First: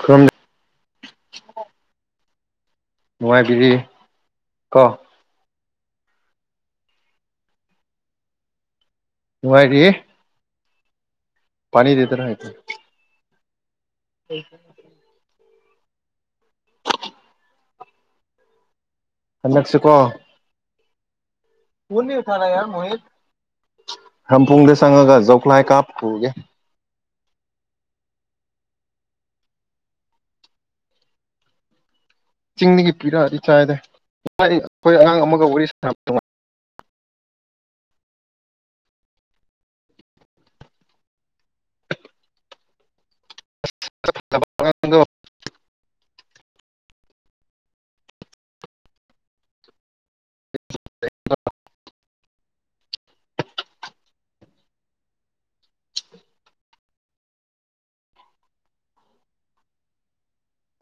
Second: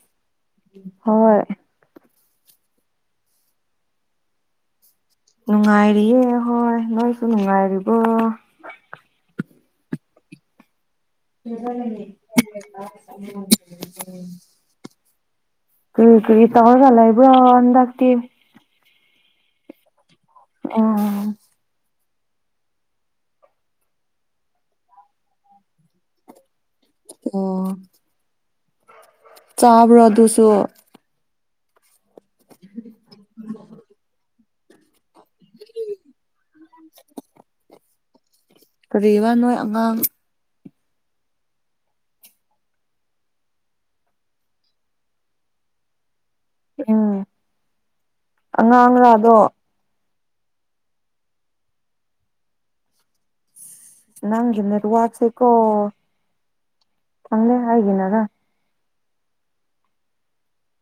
ꯈꯨꯔꯨꯝꯗ ꯍꯣꯏ ꯃꯉꯥꯏꯕꯤꯗꯤ ꯀ ꯅꯨꯡꯉꯥꯏꯔꯤꯌꯦ ꯍꯣꯏ ꯅꯣꯏꯁꯨ ꯅꯨꯡꯉꯥꯏꯔꯤꯕꯣ ꯋꯥꯏꯗꯤ ꯃꯖ ꯂꯩ ꯀ ꯀ ꯇꯧꯔꯒꯂ ꯏꯕ꯭ꯔꯑꯣ ꯑꯥꯛꯇꯤ ꯀꯟꯅꯦꯛꯁꯨ ꯀꯣ ꯎꯝ ꯀꯟꯅꯤ ꯊꯅ ꯃꯍꯤ ꯍꯝ ꯐꯨꯡꯗꯦ ꯁꯒꯒ ꯣꯈꯂꯑ ꯀꯥꯞ ꯐꯒꯦ ꯑ ꯆꯥꯕ꯭ꯔꯗꯨꯁꯨꯣ ꯆꯤꯡꯗꯒꯤ ꯄꯤꯔꯛꯑꯗꯤ ꯆꯥꯏꯗ ꯑꯩꯈꯣꯏ ꯑꯉꯥꯡ ꯑꯃꯒ ꯋꯥꯔꯤ ꯁꯥꯟꯅꯕꯉꯥꯏ [unintelligible] ꯀꯕꯣꯏ ꯑꯉꯥꯡ ꯎꯝ ꯑꯉꯥꯡ ꯉꯥꯗꯣ ꯅꯪꯒꯅꯦꯔ ꯋꯥꯠꯁꯀꯣ ꯆꯪꯅꯦ ꯍꯥꯏꯒꯤꯅꯥꯅ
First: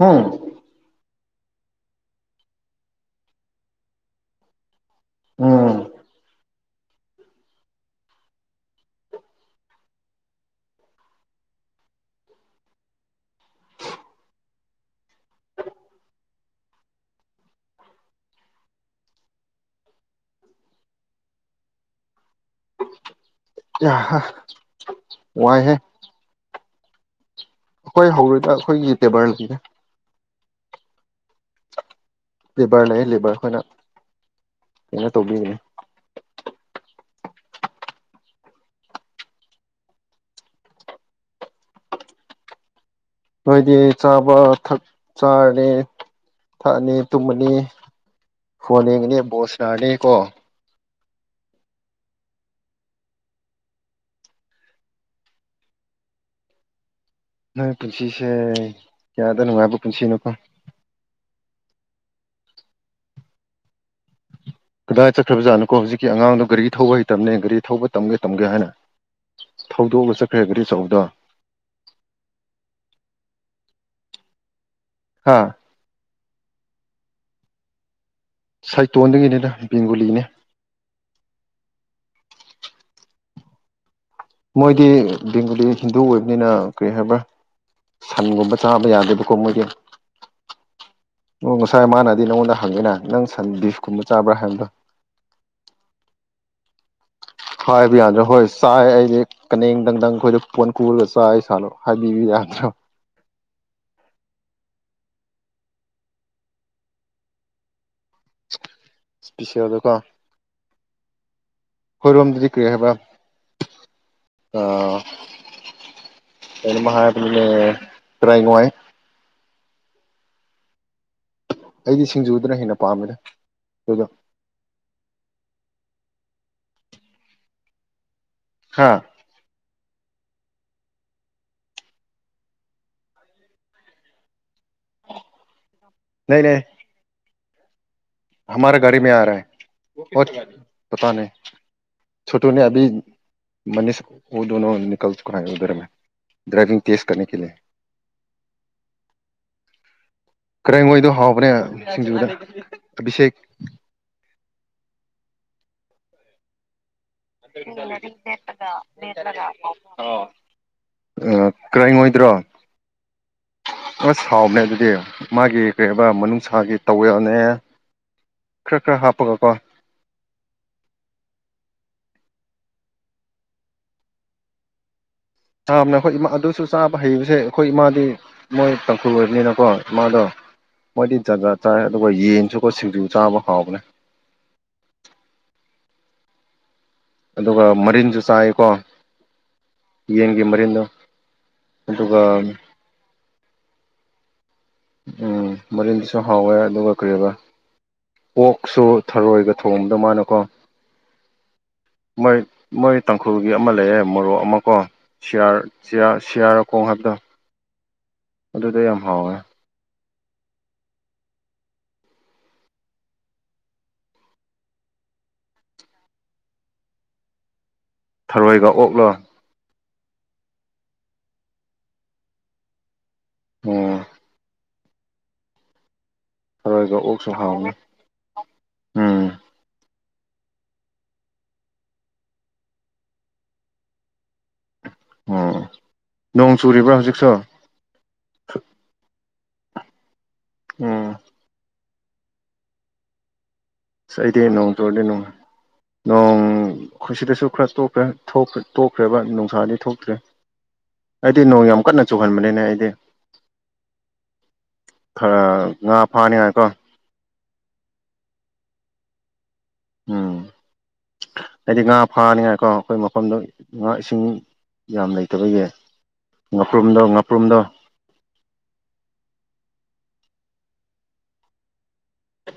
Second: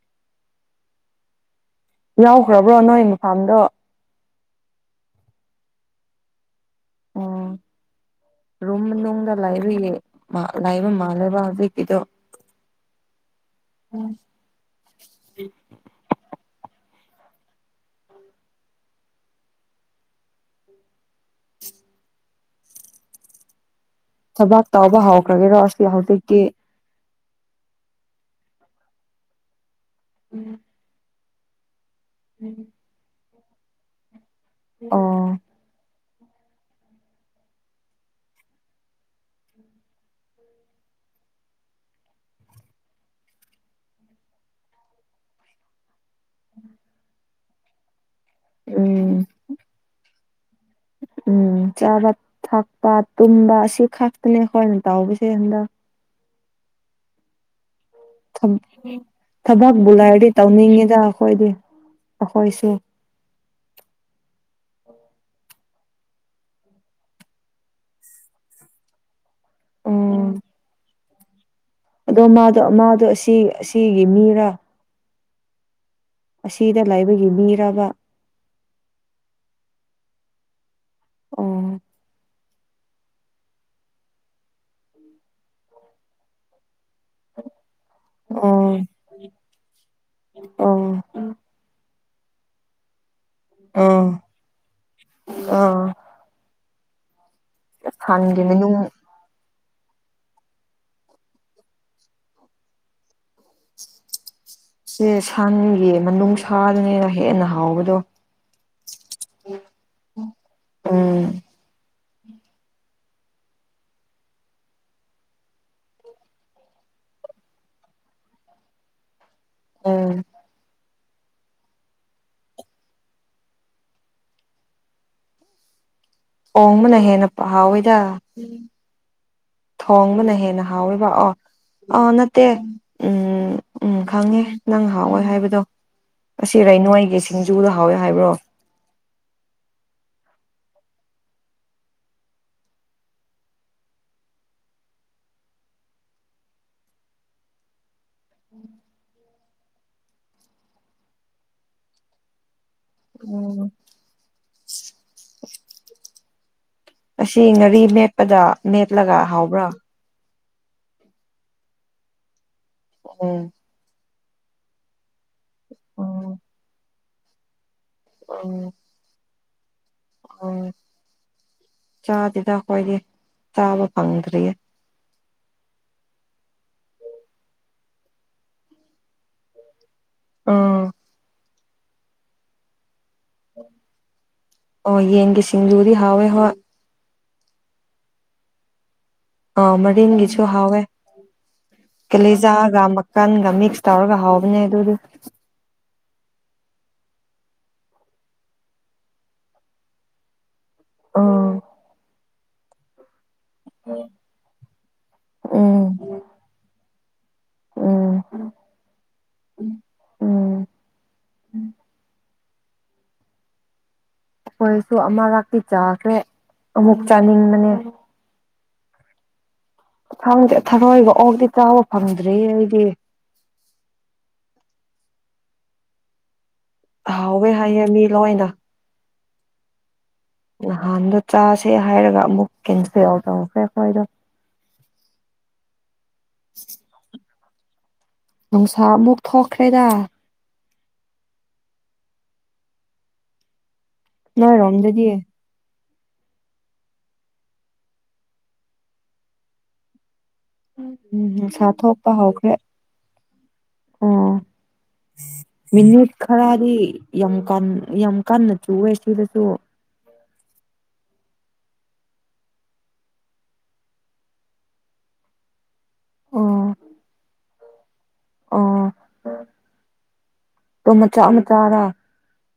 ꯍꯥꯝ ꯌꯥꯎꯈ꯭ꯔꯕ꯭ꯔꯣ ꯅꯣꯏ ꯃꯐꯝꯥꯗꯣ ꯎꯝ ꯔꯨꯝꯅꯨꯡꯗ ꯂꯥꯏꯔꯨꯏꯌꯦ ꯂꯥꯏꯕ ꯃꯥꯜꯂꯦꯕ ꯍꯧꯖꯤꯛꯀꯤꯗꯣ [unintelligible] ꯎꯝ ꯌꯥꯍꯥ ꯊꯕꯥꯛ ꯇꯕ ꯍꯧꯈ꯭ꯔꯒꯦꯔꯣ ꯋꯥꯏꯍꯦ ꯑꯁꯤ ꯍꯧꯖꯤꯛꯤ ꯑꯩꯈꯣꯏ ꯍꯧꯔꯣꯏꯗ ꯑꯩꯈꯣꯏꯒꯤ ꯇꯦꯕꯔꯅꯦ ꯎꯝ ꯂꯤꯦꯕꯔꯅꯦ ꯂꯤꯕꯔ ꯑꯩꯈꯣꯏꯅ ꯀꯃꯅ ꯑꯣ ꯇꯧꯕꯤꯒꯅꯤ ꯅꯣꯏꯗꯤ ꯆꯥꯕ ꯊꯛ ꯆꯥꯔꯦ ꯊꯛꯑꯅꯤ ꯇꯨꯝꯃꯅꯤ ꯐꯣꯟ ꯎꯝ ꯌꯦꯡꯉꯅꯤ ꯕꯣꯁꯅꯥꯔꯅꯤ ꯀꯣ ꯎꯝ ꯆꯥꯕ ꯊꯛꯄ ꯇꯨꯝꯕ ꯑꯁꯤ ꯈꯛꯇꯅꯦ ꯑꯩꯈꯣꯏꯅ ꯇꯥꯎꯁꯦ ꯍꯟꯗꯛ ꯍꯝ ꯊꯕꯛꯕꯨ ꯄꯨꯟꯁꯤꯅꯣꯀꯣ ꯂꯩꯥꯏꯔꯗꯤ ꯇꯧꯅꯤꯡꯉꯤꯗ ꯑꯩꯈꯣꯏꯗꯤ ꯑꯩꯈꯣꯏꯁꯤ ꯀꯗꯥꯏꯅ ꯆꯠꯈ꯭ꯔꯕꯖꯥꯠꯅꯣꯀꯣ ꯍꯧꯖꯤꯛꯀꯤ ꯑꯉꯥꯡꯗꯣ ꯒꯥꯔꯤ ꯊꯧꯕ ꯍꯩꯇꯕꯅꯦ ꯒꯥꯔꯤ ꯊꯧꯕ ꯇꯝꯒꯦ ꯇꯝꯒꯦ ꯍꯥꯏꯅ ꯊꯧꯗꯣꯛ ꯑꯃ ꯎꯝ ꯆꯠꯈ꯭ꯔꯒꯗꯤ ꯆꯎꯗ ꯑꯗꯣ ꯃꯥꯗꯣ ꯃꯥꯗꯣ ꯑꯁꯤ ꯑꯁꯤꯒꯤ ꯃꯤꯔꯥ ꯍꯥꯥ ꯑꯁꯤꯗ ꯂꯥꯏꯕꯒꯤ ꯃꯤꯔꯕ ꯁꯥꯏꯇꯣꯟꯗꯨꯒꯤꯅꯤꯅ ꯕꯦꯡꯒꯨꯂꯤꯅꯦ ꯑꯣ ꯃꯣꯏꯗꯤ ꯕꯦꯡꯒꯣꯂꯤ ꯍꯤꯟꯗꯨ ꯑꯣꯏꯕꯅꯤꯅ ꯀꯩ ꯍꯥꯏꯕ꯭ꯔꯥ ꯁꯟꯒꯨꯝꯕ ꯑꯣ ꯆꯥꯕ ꯌꯥꯗꯦꯕꯀꯣ ꯃꯣꯏꯁꯦ ꯑꯣ ꯎ ꯉꯁꯥꯏ ꯃꯥꯅ ꯅꯪꯉꯣꯟꯗ ꯍꯪꯉꯤꯅ ꯅꯪ ꯁꯟ ꯗꯤꯐꯀꯨꯝꯕ ꯑꯣ ꯆꯥꯕ꯭ꯔꯥ ꯍꯥꯏꯕꯗꯨꯣ ꯑꯣ ꯍꯕꯤ ꯑꯗꯣ ꯁꯟꯒꯤ ꯍꯣꯏ ꯁꯥ ꯃꯅꯨꯡꯁꯦ ꯑꯩꯗꯤ ꯀꯅꯗꯪꯗꯪ ꯑꯩꯈꯣꯏꯗ ꯄꯣꯟ ꯀꯔꯒ ꯆꯥꯏ ꯁꯥꯠꯂꯣ ꯍꯥꯏꯕꯤꯕ ꯌꯥꯗ꯭ꯔꯣ ꯁꯦ ꯁꯉꯌꯦ ꯃꯅꯨꯡ ꯁꯥꯗꯨꯅꯤꯅ ꯍꯦꯟꯅ ꯍꯥꯎꯕꯗꯣ ꯏꯁꯄꯤꯁꯤꯦꯜꯗꯀꯣ ꯎꯝ ꯑꯩꯣꯏꯔꯣꯝꯗꯨꯗꯤ ꯀꯔꯤ ꯍꯥꯏꯕ ꯑꯥ ꯩꯅ ꯃꯍꯅꯦ ꯇ꯭ꯔꯥꯏ ꯉꯅꯨꯡꯉꯥꯏ ꯑꯝ ꯑꯩꯗꯤ ꯁꯤꯡꯖꯨꯗꯅ ꯍꯦꯟꯅ ꯄꯥꯝꯃꯦꯗ ꯑꯗꯨꯗꯣ ꯑꯣꯣꯡꯕꯅ ꯍꯦꯟꯅ ꯄ ꯍꯥꯎꯋꯦꯗ ꯍꯥ ꯊꯣꯡꯕꯅ ꯍꯦꯟꯅ ꯍꯥꯎꯋꯦꯕ ꯑꯣ ꯑꯥ ꯅꯠꯇꯦ ꯎꯝ ꯎꯝ ꯈꯪꯉꯦ ꯅꯪ ꯍꯥꯎꯋꯦ ꯍꯥꯏꯕꯗꯣ ꯑꯁꯤꯔ ꯅꯣꯏꯒꯤ ꯁꯤꯡꯖꯨꯗ ꯍꯥꯎꯋꯦ ꯍꯥꯏꯕ꯭ꯔꯣ ꯒꯥꯔꯤ ꯃ ꯑꯔꯦ ꯄꯇꯥꯅꯦꯣꯇꯨꯅꯦ ꯑ ꯃꯅꯤꯁ ꯑꯣ ꯗꯅꯣ ꯅꯅꯤꯀꯂ ꯆꯨꯀꯥꯦ ꯎꯙꯔ ꯃ ꯗ꯭ꯔꯥꯏꯚꯒ ꯇꯦꯖꯀ ꯀ ꯂ ꯀꯔꯦꯡꯉꯣꯏꯗꯣ ꯍꯥꯎꯕꯅꯦ ꯁꯤꯡꯖꯨꯗ ꯑꯕꯤꯁꯦꯛ ꯎꯝ ꯑꯁꯤ [inaudible] ꯑ ꯉꯥꯔꯤ ꯃꯦꯠꯄꯗ ꯃꯦꯠꯂꯒ ꯍꯥꯎꯕ꯭ꯔꯥ ꯀ꯭ꯔꯥꯏ ꯑꯣꯏ ꯑꯣꯏꯗ꯭ꯔꯣ ꯎꯝ ꯑꯁ ꯁꯥꯎꯕꯅꯦ ꯑꯗꯨꯗꯤ ꯃꯥꯒꯤ ꯀꯩꯕ ꯎꯝ ꯃꯅꯨꯡꯅꯨꯡꯁꯥꯒꯤ ꯇꯧꯋꯦꯜꯅꯦ ꯈꯔ ꯈꯔ ꯍꯥꯞꯄꯒ ꯀꯣ ꯑ ꯆꯥꯁꯤꯗ ꯑꯩꯈꯣꯏꯗꯤ ꯆꯥꯕ ꯐꯪꯗ꯭ꯔꯤꯌꯦ ꯆꯥꯕꯅꯦ ꯑꯩꯈꯣꯏ ꯏꯃꯥ ꯑꯗꯨꯁꯨ ꯆꯥꯕ ꯍꯩꯕꯁꯦ ꯑꯩꯈꯣꯏ ꯏꯃꯥꯗꯤ ꯃꯣꯏ ꯇꯥꯡꯈꯨ ꯑꯣꯏꯕꯅꯤꯅꯀꯣ ꯃꯥꯗꯣ ꯎꯝ ꯃꯣꯏꯗꯤ ꯖꯥꯖꯥ ꯆꯥꯏ ꯑꯗꯨꯒ ꯌꯦꯟꯁꯨꯀ ꯁꯤꯡꯖꯨ ꯆꯥꯕ ꯍꯥꯎꯕꯅꯦ ꯑꯣ ꯌꯦꯟꯒꯤꯦ ꯁꯤꯡꯖꯨꯗꯤ ꯍꯥꯎꯋꯦ ꯍꯣꯏ ꯑꯗꯨꯒ ꯃꯔꯤꯟꯁꯨ ꯆꯥꯏꯀꯣ ꯑ ꯌꯦꯟꯒꯤ ꯃꯔꯤꯟꯒꯤꯁꯨ ꯍꯥꯎꯋꯦ ꯃꯔꯤꯟꯗꯣ ꯑꯗꯨꯒ ꯀꯂꯤꯖꯥꯒ ꯃꯀꯟꯒ ꯃꯤꯛꯁ ꯔꯒ ꯍꯥꯥꯎꯕꯅꯦ ꯎꯝ ꯃꯔꯤ ꯁꯨ ꯍꯥꯎꯋꯦ ꯑꯗꯨꯒ ꯀꯔꯤꯕ ꯑꯣꯛꯁꯨ ꯊꯔꯣꯏꯒ ꯊꯣꯡꯕꯗ ꯃꯥꯅꯀꯣ ꯑꯥ ꯃꯣꯏ ꯃꯣꯏ ꯇꯪ ꯎꯈ꯭ꯔꯜꯒꯤ ꯑꯃ ꯂꯩꯌꯦꯦ ꯃꯣꯔꯣꯛ ꯑꯃꯀꯣ ꯎꯝ ꯁꯤꯌꯥ ꯁꯤꯌꯥꯔꯈꯣꯡ ꯍꯥꯏꯕꯗꯣ ꯑꯗꯨꯗ ꯌꯥꯝ ꯍꯥꯎꯋꯦ ꯎꯝ ꯎꯝ ꯑꯩꯈꯣꯏꯁꯨ ꯑꯃ ꯂꯥꯛꯇꯤ ꯆꯥꯈ꯭ꯔꯦ ꯑꯃꯨꯛ ꯆꯥꯅꯤꯡꯕꯅꯦ ꯔꯔꯣꯏꯒ ꯑꯣꯛꯂꯣ ꯗꯦ ꯊꯔꯣꯏꯕ ꯑꯣꯗꯤꯤ ꯆꯥꯕ ꯐꯪꯗ꯭ꯔꯦ ꯑꯩꯗꯤ ꯑꯣ ꯊꯔꯣꯏꯒ ꯑꯣꯛꯁꯨ ꯍꯥꯎꯋꯦ ꯍꯦ ꯃꯤ ꯂꯣꯏꯅ ꯎꯝ ꯅꯍꯥꯟꯗ ꯆꯥꯁꯦ ꯍꯥꯏꯔꯒ ꯑꯃꯨꯛ ꯀꯦꯟꯁꯦꯜ ꯇꯧꯁꯦ ꯑꯩꯈꯣꯏꯗꯣ ꯑꯣ ꯅꯣꯡ ꯆꯨꯔꯤꯕ꯭ꯔꯥ ꯍꯧꯖꯤꯛꯁꯨ ꯅꯨꯡꯁꯥ ꯑꯃꯨꯛ ꯊꯣꯛꯈ꯭ꯔꯦꯗ ꯎꯝ ꯁ ꯑꯩꯗꯤ ꯅꯣꯡ ꯇꯨꯔꯗꯤ ꯅꯣꯏꯔꯣꯝꯗꯗꯤ ꯅꯣꯡ ꯅꯣꯡ ꯑꯩꯁꯤꯗꯁꯨ ꯈꯔ ꯇꯈ꯭ꯔꯦ ꯇꯣꯛꯈ꯭ꯔꯦꯕ ꯅꯨꯡꯁꯥꯗꯤ ꯊꯣꯛꯇ꯭ꯔꯦ ꯎꯝ ꯑꯩꯗꯤ ꯅꯣꯡ ꯌꯥꯝ ꯀꯟꯅ ꯁꯥꯊꯣꯛꯄ ꯍꯧꯈ꯭ꯔꯦ ꯆꯨꯍꯟꯕꯅꯤꯅꯦ ꯑꯩꯗꯤ ꯑꯣ ꯈꯔ ꯉꯥ ꯃꯤꯅꯤꯠ ꯐꯥꯅꯤꯉꯥꯏꯀꯣ ꯈꯔꯗꯤ ꯌꯥꯝ ꯌꯥꯝ ꯀꯟꯅ ꯆꯨꯑꯦ ꯁꯤꯗꯁꯨ ꯎꯝ ꯍꯥꯏꯗꯤ ꯉꯥ ꯐꯥꯅꯤꯡꯉꯥꯏꯀꯣ ꯑꯩꯈꯣꯏ ꯃꯐꯝꯗꯣ ꯉꯥ ꯏꯁꯤꯡ ꯌꯥꯝ ꯂꯩꯇꯕꯒꯤ ꯑꯣ ꯉꯄ꯭ꯔꯨꯨꯝꯗ ꯉꯄ꯭ꯔꯨꯨꯝꯗ ꯑꯣ ꯇꯣ ꯃꯆꯥ ꯃꯆꯥꯥꯗꯥ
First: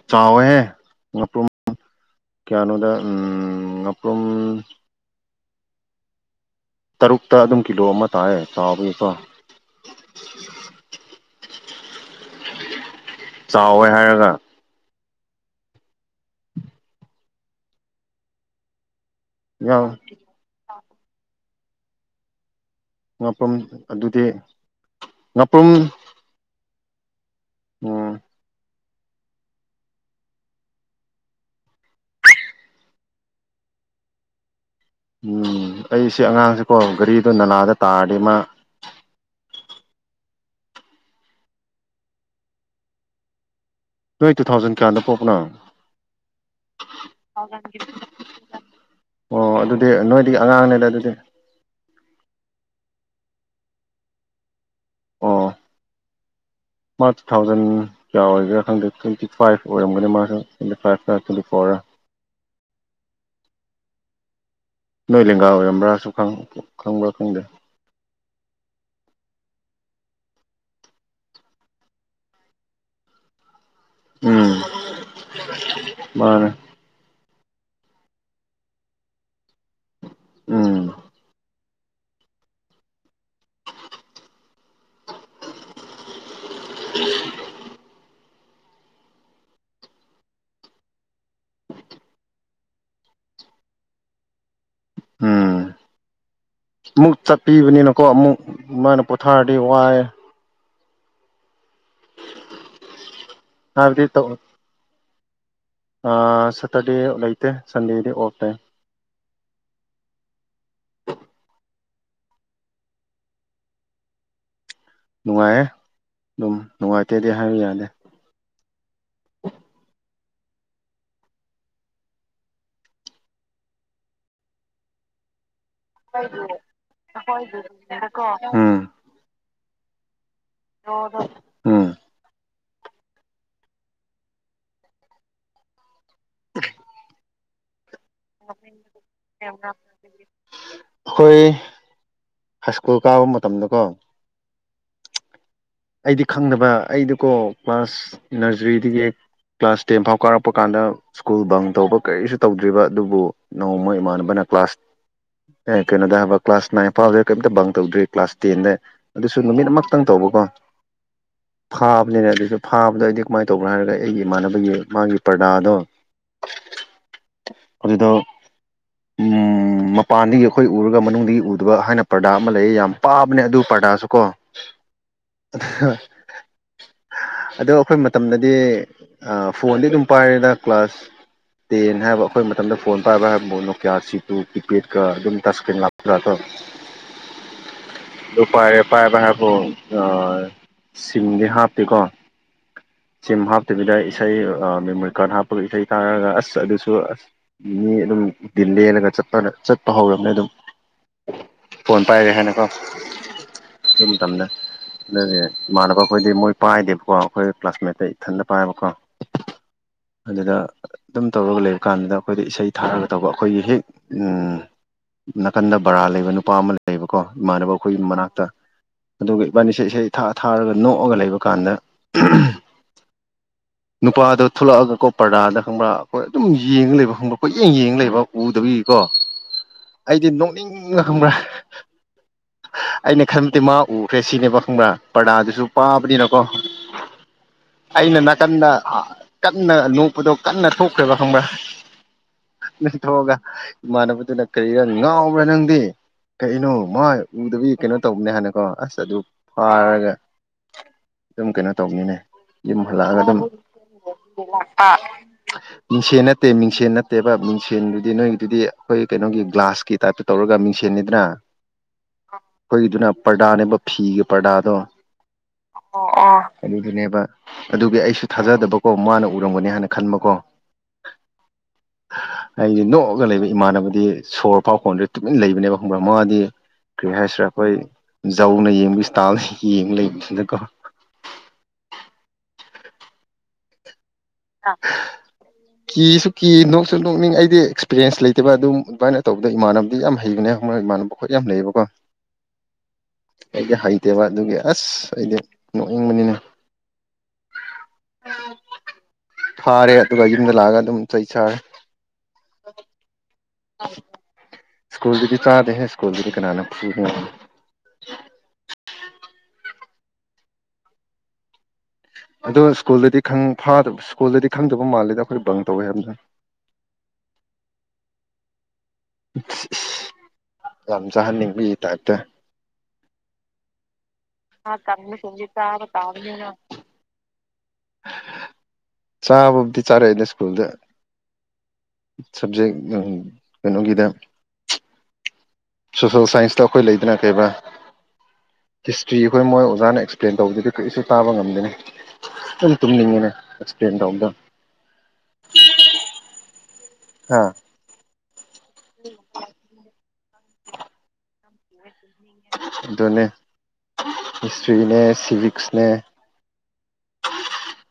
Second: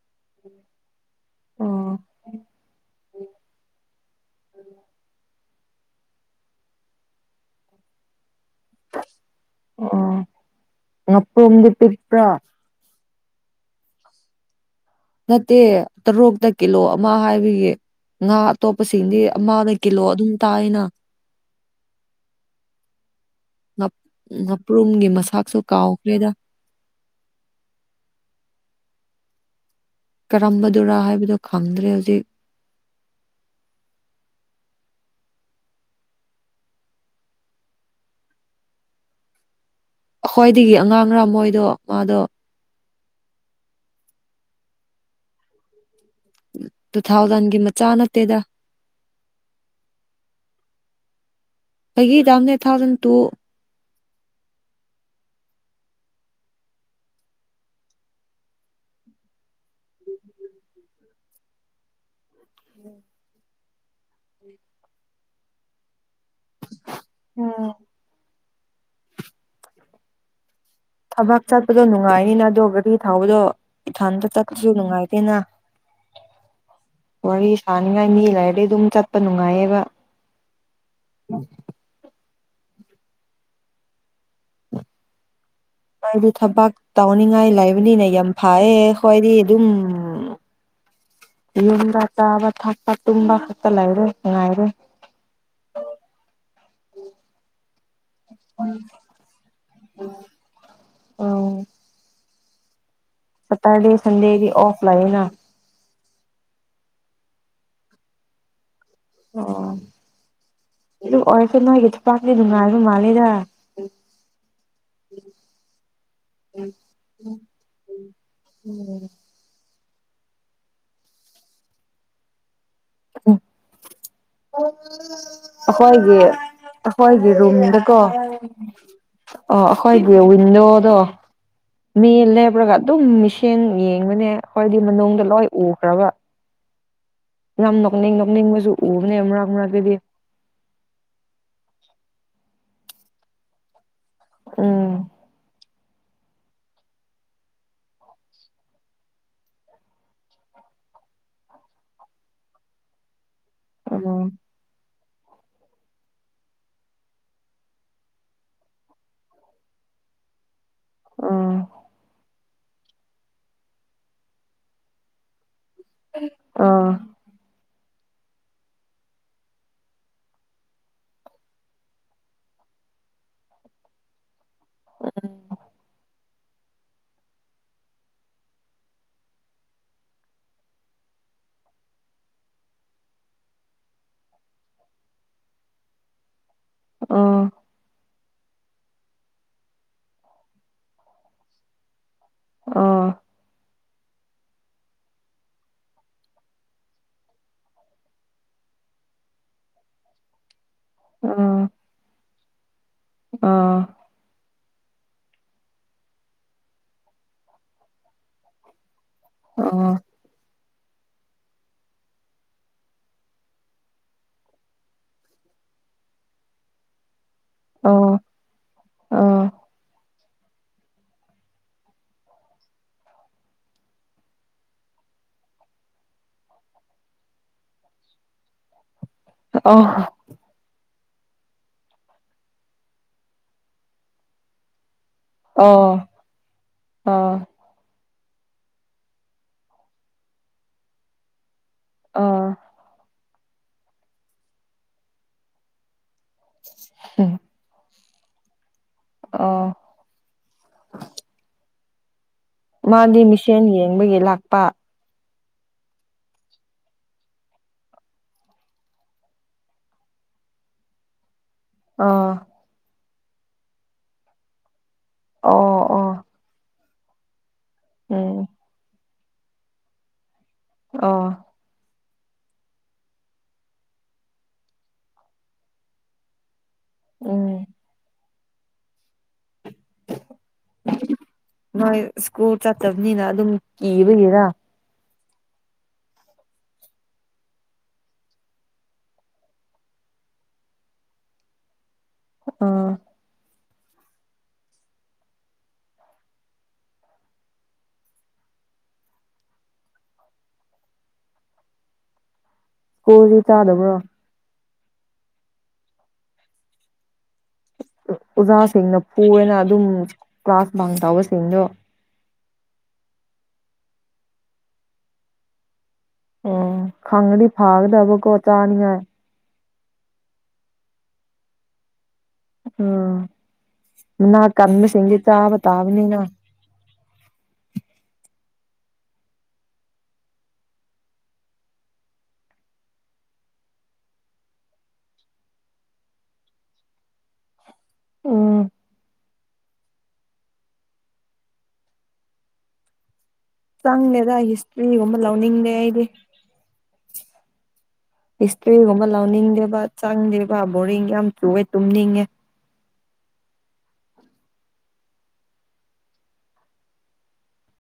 ꯆꯥꯎꯋꯦꯍꯦꯄ꯭ꯔꯨꯝ ꯑꯣ ꯀꯌꯥꯅꯣꯗ ꯎꯝ ꯑꯄꯝ ꯇꯔꯨꯛꯇ ꯑꯗꯨꯝ ꯀꯤꯂꯣ ꯑꯃ ꯇꯥꯑꯦ ꯑꯣ ꯄꯨꯝꯗꯤ ꯇꯤꯄ꯭ꯔꯥ ꯆꯥꯎꯋꯦ ꯍꯥꯏꯔꯒ ꯅꯠꯇꯦ ꯇꯔꯨꯛꯇ ꯀꯤꯂꯣ ꯑꯃ ꯍꯥꯏꯕꯒꯤ ꯉꯥ ꯑꯇꯣꯞꯄ ꯁꯤꯡꯗꯤ ꯑꯃꯗ ꯌꯥꯝ ꯀꯤꯂꯣ ꯑꯗꯨꯝ ꯇꯥꯏꯅ ꯉꯥꯄ꯭ꯔꯨꯝ ꯑꯗꯨꯗꯤ ꯅꯄ꯭ꯔꯨꯝꯒꯤ ꯃꯁꯥꯛꯁꯨ ꯉꯥꯄ꯭ꯔꯨꯝ ꯀꯥꯎꯈ꯭ꯔꯦꯗ ꯎꯝ ꯀꯔꯝꯕꯗꯔꯥ ꯍꯥꯏꯕꯗꯣ ꯈꯪꯗ꯭ꯔꯦ ꯍꯧꯖꯤꯛ ꯎꯝ ꯑꯩ ꯁꯤ ꯑꯉꯥꯡꯁꯤꯀꯣ ꯒꯥꯔꯤꯗꯣ ꯅꯂꯥꯗ ꯇꯥꯔꯗꯤ ꯃꯥ ꯑꯩꯈꯣꯏꯗꯒꯤ ꯑꯉꯥꯡꯔꯥ ꯃꯣꯏꯗꯣ ꯃꯥꯗꯣ ꯅꯣꯏ ꯇꯨ ꯊꯥꯎꯖꯟ ꯀꯌꯥꯗ ꯄꯣꯛꯄꯅꯣ ꯇꯨ ꯊꯥꯎꯖꯟꯒꯤ ꯃꯆꯥ ꯅꯠꯇꯦꯗ ꯑꯣ ꯑꯗꯨꯗꯤ ꯅꯣꯏꯗꯤ ꯑꯉꯥꯡꯅꯦꯗ ꯑꯗꯨꯗꯤ ꯑꯩꯒꯤꯗꯥꯝꯅꯦ ꯊꯥꯎꯖꯟ ꯇꯨ ꯑꯣ ꯃꯥ ꯇꯨ ꯊꯥꯎꯖꯟ ꯀꯌꯥ ꯑꯣꯏꯔꯤꯒꯦꯔꯥ ꯈꯪꯗꯦ ꯇ꯭ꯋꯦꯟꯇꯤ ꯐꯥꯏꯚ ꯑꯣꯏꯔꯝꯒꯅꯤ ꯃꯥꯁꯨ ꯇ꯭ꯋꯦꯟꯇꯤ ꯐꯥꯏꯚꯅ ꯇ꯭ꯋꯦꯟꯇꯤ ꯐꯣꯔꯒ [unintelligible] ꯎꯝ ꯅꯣꯏ ꯂꯦꯡꯒꯥ ꯑꯣꯏꯔꯝꯕ꯭ꯔꯥꯁꯨ ꯈꯪꯕ꯭ꯔꯥ ꯈꯪꯗꯦ ꯎꯝ ꯊꯕꯛ ꯆꯠꯄꯗꯣ ꯅꯨꯡꯉꯥꯏꯅꯤꯅ ꯑꯗꯣ ꯒꯥꯔꯤ ꯊꯕꯗꯣ ꯏꯊꯟꯇ ꯎꯝ ꯆꯠꯄꯁꯨ ꯅꯨꯡꯉꯥꯏꯇꯦꯅ ꯃꯥꯅꯦ ꯋꯥꯔꯤ ꯁꯥꯅꯤꯡꯉꯥꯏ ꯃꯤ ꯂꯩꯥꯏꯔꯗꯤꯩ ꯑꯗꯨꯝ ꯆꯠꯄ ꯅꯨꯡꯉꯥꯏꯌꯦꯕ ꯎꯝ ꯑꯗꯨꯗꯨ ꯊꯕꯛ ꯇꯧꯅꯤꯡꯉꯥꯏ ꯂꯩꯕꯅꯤꯅ ꯌꯥꯝ ꯐꯥꯏꯦ ꯈꯋꯥꯣꯏꯗꯤ ꯑꯗꯨ ꯑꯗꯨꯝ ꯌꯝꯕ ꯇꯕ ꯊꯄ ꯇꯨꯕ ꯀꯠꯇꯂꯥꯏꯔꯦ ꯉ ꯉꯥꯏꯔꯤꯦ ꯎꯝ ꯃꯨꯛ ꯆꯠꯄꯤꯕꯅꯤꯅ ꯀꯣ ꯑꯃꯨꯛ ꯃꯥꯅ ꯄꯣꯊꯥꯔꯗꯤ ꯋꯥꯏ ꯑꯣ ꯁꯇꯔꯗꯦ ꯍꯥꯏꯕꯗꯤ ꯁꯗꯦꯒꯤ ꯑꯣꯐ ꯂꯥꯏꯟ ꯁꯇꯔꯗꯦ ꯂꯩꯇꯦ ꯁꯟꯗꯦꯗꯤ ꯑꯣꯐ ꯇꯥꯏ ꯑꯣ ꯄꯥꯛꯅꯦ ꯅꯨꯡ ꯉꯥꯏꯕ ꯃꯥꯜꯂꯦꯗ ꯅꯨꯡꯉꯥꯏꯌꯦꯦ ꯑꯗꯨꯝ ꯅꯨꯡꯉꯥꯏꯇꯦꯗꯤ ꯍꯥꯏꯕ ꯌꯥꯅꯤꯦ ꯎꯝ [unintelligible] ꯑ ꯑꯩꯈꯣꯏꯒꯤ ꯑꯩꯈꯣꯏꯒꯤ ꯔꯨꯝꯗꯀꯣ ꯎꯝ ꯑꯣ ꯑꯩꯈꯣꯏꯒꯤ ꯂꯣꯗꯣ ꯎꯝ ꯃꯤ ꯏꯂ ꯑꯗꯨꯝ ꯃꯤꯁꯦꯟ ꯌꯦꯡꯕꯅꯦ ꯑꯩꯣꯏꯗꯤ ꯃꯅꯨꯡꯗ ꯂꯣꯏ ꯎꯈ꯭ꯔꯒ ꯑꯣꯦ ꯅꯣꯛꯅꯤꯡꯕꯁꯨ ꯎꯕꯅꯦ ꯃꯔꯛ ꯃꯔꯛꯇꯗꯤ ꯍꯣꯏ ꯁ꯭ꯀꯨꯜ ꯀꯥꯕ ꯃꯇꯝꯗꯀꯣ ꯎꯝ ꯑꯩꯗꯤ ꯈꯪꯗꯕ ꯑꯩꯗꯨꯀꯣ ꯀ꯭ꯂꯥꯁ ꯅꯔꯖꯔꯤ ꯍꯦꯛ ꯀ꯭ꯂꯥꯁ ꯇꯦꯟ ꯐꯥꯎ ꯀꯥꯔꯛꯄ ꯀꯥꯟꯗ ꯁ꯭ꯀꯨꯜ ꯕꯪ ꯇꯧꯕ ꯀꯔꯤꯁꯨ ꯇꯧꯗ꯭ꯔꯤꯕ ꯑꯗꯨꯕꯨ ꯅꯣꯡꯃ ꯎꯝ ꯏꯃꯥꯟꯅꯕꯅ ꯀ꯭ꯂꯥꯁ ꯑꯦ ꯀꯩꯅꯣꯗ ꯍꯥꯏꯕ ꯀ꯭ꯂꯥꯁ ꯅꯥꯏꯟ ꯐꯥꯎꯗꯗ ꯀꯩꯔꯤꯝꯇ ꯕꯪ ꯇꯧꯗ꯭ꯔꯤ ꯀ꯭ꯂꯥꯁ ꯇꯦꯟꯗ ꯑꯗꯨꯁꯨ ꯅꯨꯃꯤꯠ ꯑꯃꯛꯇꯪ ꯇꯧ ꯎꯝ ꯐꯥꯕꯅꯦꯔꯁꯨ ꯐꯥꯕꯗ ꯑꯩꯗꯤ ꯀꯃꯥꯏꯅ ꯇꯧꯕꯅꯣ ꯍꯥꯏꯔꯒ ꯑꯩꯒꯤ ꯏꯃꯥꯟꯅꯕꯒꯤ ꯃꯥꯒꯤ ꯄ꯭ꯔꯗꯥꯗꯣ ꯑꯥ ꯑꯗꯨꯗ ꯃꯄꯥꯟꯗꯒꯤ ꯑꯩꯈꯣꯏ ꯎꯔꯒ ꯃꯅꯨꯡꯗꯒꯤ ꯎꯗꯕ ꯍꯥꯏꯅ ꯄ꯭ꯔꯗꯥꯛ ꯑꯃ ꯂꯩꯌꯦ ꯌꯥꯝ ꯄꯥꯕꯅꯦ ꯑꯗꯨ ꯁꯨ ꯀꯣ ꯑꯗꯣ ꯑꯩꯈꯣꯏ ꯃꯇꯝꯗꯗꯤ ꯐꯣꯟꯗꯤ ꯑꯗꯨꯝ ꯄꯥꯏꯔꯦꯗ ꯀ꯭ꯂꯥꯁ ꯇꯦꯟ ꯍꯥꯏꯕ ꯑꯩꯈꯣꯏ ꯃꯇꯝꯗ ꯐꯣꯟ ꯄꯥꯏꯕ ꯍꯥꯏꯕꯕꯨꯅꯣ ꯀꯌꯥ ꯁꯤꯇꯨ ꯀꯤꯄꯦꯗꯀ ꯑꯗꯨꯝ ꯇꯀ꯭ꯔꯤꯟ ꯂꯥꯛꯇ꯭ꯔꯣ ꯑꯥ ꯑꯗꯨ ꯄꯥꯏꯔꯦ ꯄꯥꯏꯕ ꯍꯥꯏꯕꯨ ꯁꯤꯡꯗꯤ ꯍꯥꯞꯄꯤꯦꯀꯣ ꯑꯥ ꯇꯕꯤꯗ ꯏꯁꯩ ꯃꯦꯃꯣꯔꯤ ꯀꯥꯔꯗ ꯍꯥꯞꯄꯒ ꯏꯁꯩꯊ ꯇꯥꯔꯒ ꯑꯁ ꯑꯗꯨꯁꯨ ꯑꯁ ꯃꯤ ꯑꯗꯨꯝ ꯂꯦꯜꯂꯒ ꯆꯠꯄ ꯆꯠꯄ ꯍꯧꯔꯕꯅꯦ ꯑꯗꯨꯝ ꯑꯥ ꯐꯣꯟ ꯄꯥꯏꯔꯦ ꯍꯥꯏꯅꯀꯣ ꯑꯥ ꯁꯤ ꯃꯇꯝꯗ ꯑꯗꯨꯗꯤ ꯏꯃꯥꯟꯅꯕ ꯑꯩꯈꯣꯏꯗꯤ ꯃꯣꯏ ꯄꯥꯏꯗꯦꯕꯀꯣ ꯑꯩꯈꯣꯏ ꯀ꯭ꯂꯥꯁꯃꯦꯠꯇ ꯏꯊꯟꯇ ꯄꯥꯏꯕꯀꯣ ꯑꯥ ꯑꯗꯨꯗ ꯑꯗꯨꯝ ꯇꯧꯔꯒ ꯂꯩꯕ ꯀꯥꯟꯗꯨꯗ ꯑꯩꯈꯣꯏꯗ ꯏꯁꯩ ꯊꯥꯔꯒ ꯇꯧꯕ ꯑꯩꯈꯣꯏꯒꯤ ꯍꯦꯛ ꯅꯥꯀꯟꯗ ꯕꯔꯥ ꯂꯩꯕ ꯅꯨꯄꯥ ꯑꯃ ꯂꯩꯕꯀꯣ ꯏꯃꯥꯟꯅꯕ ꯑꯥ ꯑꯥ ꯑꯩꯈꯣꯏꯒꯤ ꯃꯅꯥꯛꯇ ꯑꯥ ꯑꯗꯨꯒ ꯏꯕꯥꯅꯤ ꯏꯁꯩꯦ ꯏꯁꯩ ꯊꯥ ꯊꯥꯔꯒ ꯅꯣꯛꯑꯒ ꯂꯩꯕ ꯀꯥꯟꯗ ꯅꯨꯄꯥꯗꯣ ꯊꯣꯛꯂꯛꯑꯒꯀꯣ ꯄꯔꯗꯥꯗ ꯈꯪꯕ꯭ꯔꯥ ꯑꯩꯈꯣꯏ ꯑꯗꯨꯝ ꯌꯦꯡꯉ ꯂꯩꯕ ꯈꯪꯕ꯭ꯔꯥ ꯑꯩꯣꯏꯠ ꯌꯦꯡ ꯌꯦꯡꯉ ꯂꯩꯕ ꯎꯗꯕꯤ ꯀꯣ ꯑꯩꯗꯤ ꯅꯣꯛꯅꯤꯡ ꯪ ꯈꯪꯕ꯭ꯔꯥ ꯑꯩꯅ ꯈꯟꯕꯗꯤꯦ ꯃꯥ ꯎꯔꯦꯁꯤꯅꯦꯕ ꯈꯪꯕ꯭ꯔꯥ ꯄꯔꯗꯨꯁꯨ ꯑꯥ ꯄꯥꯕꯅꯤꯅꯀꯣ ꯑꯥ ꯑꯥ ꯑꯥ ꯑꯩꯅ ꯅꯥꯀꯟꯗ ꯀꯟꯅ ꯅꯣꯛꯄꯗꯣ ꯀꯟꯅ ꯊꯣꯛꯈ꯭ꯔꯦꯕ ꯈꯪꯕ꯭ꯔꯥ ꯅꯊꯣꯛꯑꯒ ꯏꯃꯥꯟꯅꯕꯗꯨꯅ ꯀꯔꯤꯔ ꯉꯥꯎꯕ꯭ꯔꯥ ꯅꯪꯗꯤ ꯀꯩꯅꯣ ꯃꯣꯏ ꯎꯗꯕꯤ ꯀꯩꯅꯣ ꯇꯧꯕꯅꯦ ꯍꯥꯏꯅꯀꯣ ꯑꯁ ꯑꯗꯨ ꯐꯥꯔꯒ ꯑꯗꯨꯝ ꯀꯩꯅꯣ ꯇꯧꯃꯤꯟꯅꯩ ꯃꯥꯗꯤ ꯏꯜꯂꯒꯗ ꯃꯤꯁꯦꯟ ꯌꯦꯡꯕꯒꯤ ꯂꯥꯛꯄ ꯃꯤꯡꯁꯦꯟ ꯅꯠꯇꯦ ꯃꯤꯡꯁꯦꯟ ꯅꯠꯇꯦꯕ ꯃꯤꯡꯁꯦꯟꯗꯨꯗꯤ ꯅꯣꯏꯒꯤꯗꯨꯗꯤ ꯑꯩꯈꯣꯏ ꯀꯩꯅꯣꯒꯤ ꯒ꯭ꯂꯥꯁꯀꯤ ꯇꯥꯏꯞꯇ ꯇꯧꯔ ꯑꯗꯨꯒ ꯃꯤꯡꯁꯦꯟꯅꯤꯗꯅ ꯑ ꯑꯩꯈꯣꯏꯒꯤꯗꯨꯅ ꯄ꯭ꯔꯗꯥꯅꯦꯕ ꯐꯤꯒꯤ ꯄꯔꯗꯥꯗꯣ ꯑꯣ ꯑꯣ ꯑꯗꯨꯗꯨꯅꯦꯕ ꯑꯗꯨꯒꯤ ꯑꯩꯁꯨ ꯎꯝ ꯊꯥꯖꯗꯕꯀꯣ ꯃꯥꯅ ꯎꯔꯝꯒꯅꯤ ꯍꯥꯏꯅ ꯈꯟꯕꯀꯣ ꯑꯣ ꯑꯩꯁ ꯅꯣꯛꯑꯒ ꯂꯩꯕ ꯏꯃꯥꯟꯅꯕꯗꯤ ꯁꯣꯔ ꯐꯥꯎ ꯍꯣꯟꯗ꯭ꯔꯦ ꯇꯨꯃꯤꯟ ꯂꯩꯕꯅꯦꯕ ꯈꯪꯕ꯭ꯔꯥ ꯃꯉꯥꯗꯤ ꯀꯔꯤ ꯍꯥꯏꯁꯤꯔꯥ ꯎꯝ ꯑꯩꯈꯣꯏ ꯖꯧꯅ ꯌꯦꯡꯕ ꯏꯁꯇꯥꯜ ꯌꯦꯡꯕ ꯂꯩꯕꯁꯤꯗꯀꯣ ꯃꯣꯏ ꯁ꯭ꯀꯨꯜ ꯆꯠꯇꯕꯅꯤꯅ ꯑꯗꯨꯝ ꯀꯤꯕꯒꯤꯔ ꯎꯝ ꯀꯤꯁꯨ ꯀꯤ ꯅꯣꯛꯁꯨ ꯅꯣꯛꯅꯤꯡ ꯑꯩꯗꯤ ꯑꯦꯛꯁꯄꯤꯔꯌꯦꯦꯟꯁ ꯂꯩꯇꯕ ꯑꯗꯨꯝ ꯑꯗꯨꯃꯥꯏꯅ ꯇꯧꯕꯗ ꯏꯃꯥꯟꯅꯕꯗꯤ ꯌꯥꯝ ꯍꯩꯕꯅꯦ ꯃꯅꯕ ꯈꯣꯠ ꯌꯥꯝ ꯂꯩꯌꯦꯕꯀꯣ ꯑꯥ ꯑꯩꯗꯤ ꯍꯩꯇꯦꯕ ꯑꯗꯨꯒꯤ ꯑꯁ ꯑꯩꯗꯤ ꯅꯣꯛꯅꯤꯡꯕꯅꯤꯅ ꯑꯣ ꯐꯥꯔꯦ ꯑꯗꯨꯒ ꯌꯨꯝꯗ ꯂꯥꯛꯑꯒ ꯑꯗꯨꯝ ꯆꯩ ꯁꯥꯔꯦ ꯁ꯭ꯀꯨꯜꯗꯤ ꯆꯥꯗꯕ꯭ꯔꯣ ꯁꯀꯨꯜꯗꯗꯤ ꯆꯥꯗꯦ ꯁꯀꯨꯜꯗꯤ ꯀꯅꯥꯅ ꯑꯣꯖꯥꯁꯤꯡꯅ ꯐꯨꯑꯅ ꯑꯗꯨꯝ ꯀ꯭ꯂꯥꯁ ꯃꯥꯡ ꯇꯕꯁꯤꯡꯗꯣ ꯑꯗꯣ ꯁ꯭ꯀꯨꯜꯗꯗꯤꯥ ꯁ꯭ꯀꯨꯜꯗꯗꯤ ꯈꯪꯗꯕ ꯃꯥꯜꯂꯤꯗ ꯑꯩꯈꯣꯏ ꯕꯪ ꯇꯧꯋꯦ ꯍꯥꯏꯕꯗꯨ ꯑꯣ ꯈꯪꯒꯅꯤ ꯐꯥꯒꯗꯕ ꯀꯣ ꯆꯥꯅꯤ ꯌꯥꯝ ꯆꯥꯍꯟꯅꯤꯡꯕ ꯇꯥꯏꯞꯇ ꯑꯣ ꯅꯥ ꯀꯁꯤꯡ ꯆꯥꯕꯇꯥꯕꯅꯤꯅ ꯆꯥꯕꯕꯗꯤ ꯆꯥꯔꯦꯏꯅꯦ ꯁ꯭ꯀꯨꯜꯗ ꯁꯕꯖꯦꯛ ꯀꯩꯅꯣꯒꯤꯗ ꯁꯣꯁꯦꯜ ꯁꯥꯏꯟꯁꯇ ꯑꯩꯈꯣꯏ ꯂꯩꯗꯅ ꯀꯩꯕ ꯎꯝ ꯍꯤꯁꯇ꯭ꯔꯤ ꯑꯩꯈꯣꯏ ꯃꯣꯏ ꯑꯣꯖꯥꯅ ꯑꯦꯛꯁꯄ꯭ꯂꯦꯟ ꯇꯧꯕꯗꯨꯗꯤ ꯀꯔꯤꯁꯨ ꯇꯥꯕ ꯉꯝꯗꯦꯅꯤ ꯑꯗꯨꯝ ꯇꯨꯝꯅꯤꯡꯉꯤꯅꯦ ꯑꯦꯛꯁꯄ꯭ꯂꯦꯟ ꯇꯧꯕꯗꯣ ꯆꯪꯗꯦꯗ ꯍꯤꯁꯇ꯭ꯔꯤꯒꯨꯝꯕ ꯂꯧꯅꯤꯡꯗꯦ ꯑꯩꯗꯤ ꯍꯥꯥ ꯍꯤꯁꯇ꯭ꯔꯤꯒꯨꯝꯕ ꯂꯥꯎꯅꯤꯡꯗꯦꯕ ꯆꯪꯗꯦꯕ ꯕꯣꯔꯤꯡ ꯌꯥꯝ ꯆꯨꯑꯦ ꯇꯨꯝꯅꯤꯡꯉꯦ ꯑꯗꯨꯣꯅꯦ ꯍꯤꯁꯇ꯭ꯔꯤꯅꯦ ꯁꯤꯚꯛꯁꯅꯦ [inaudible]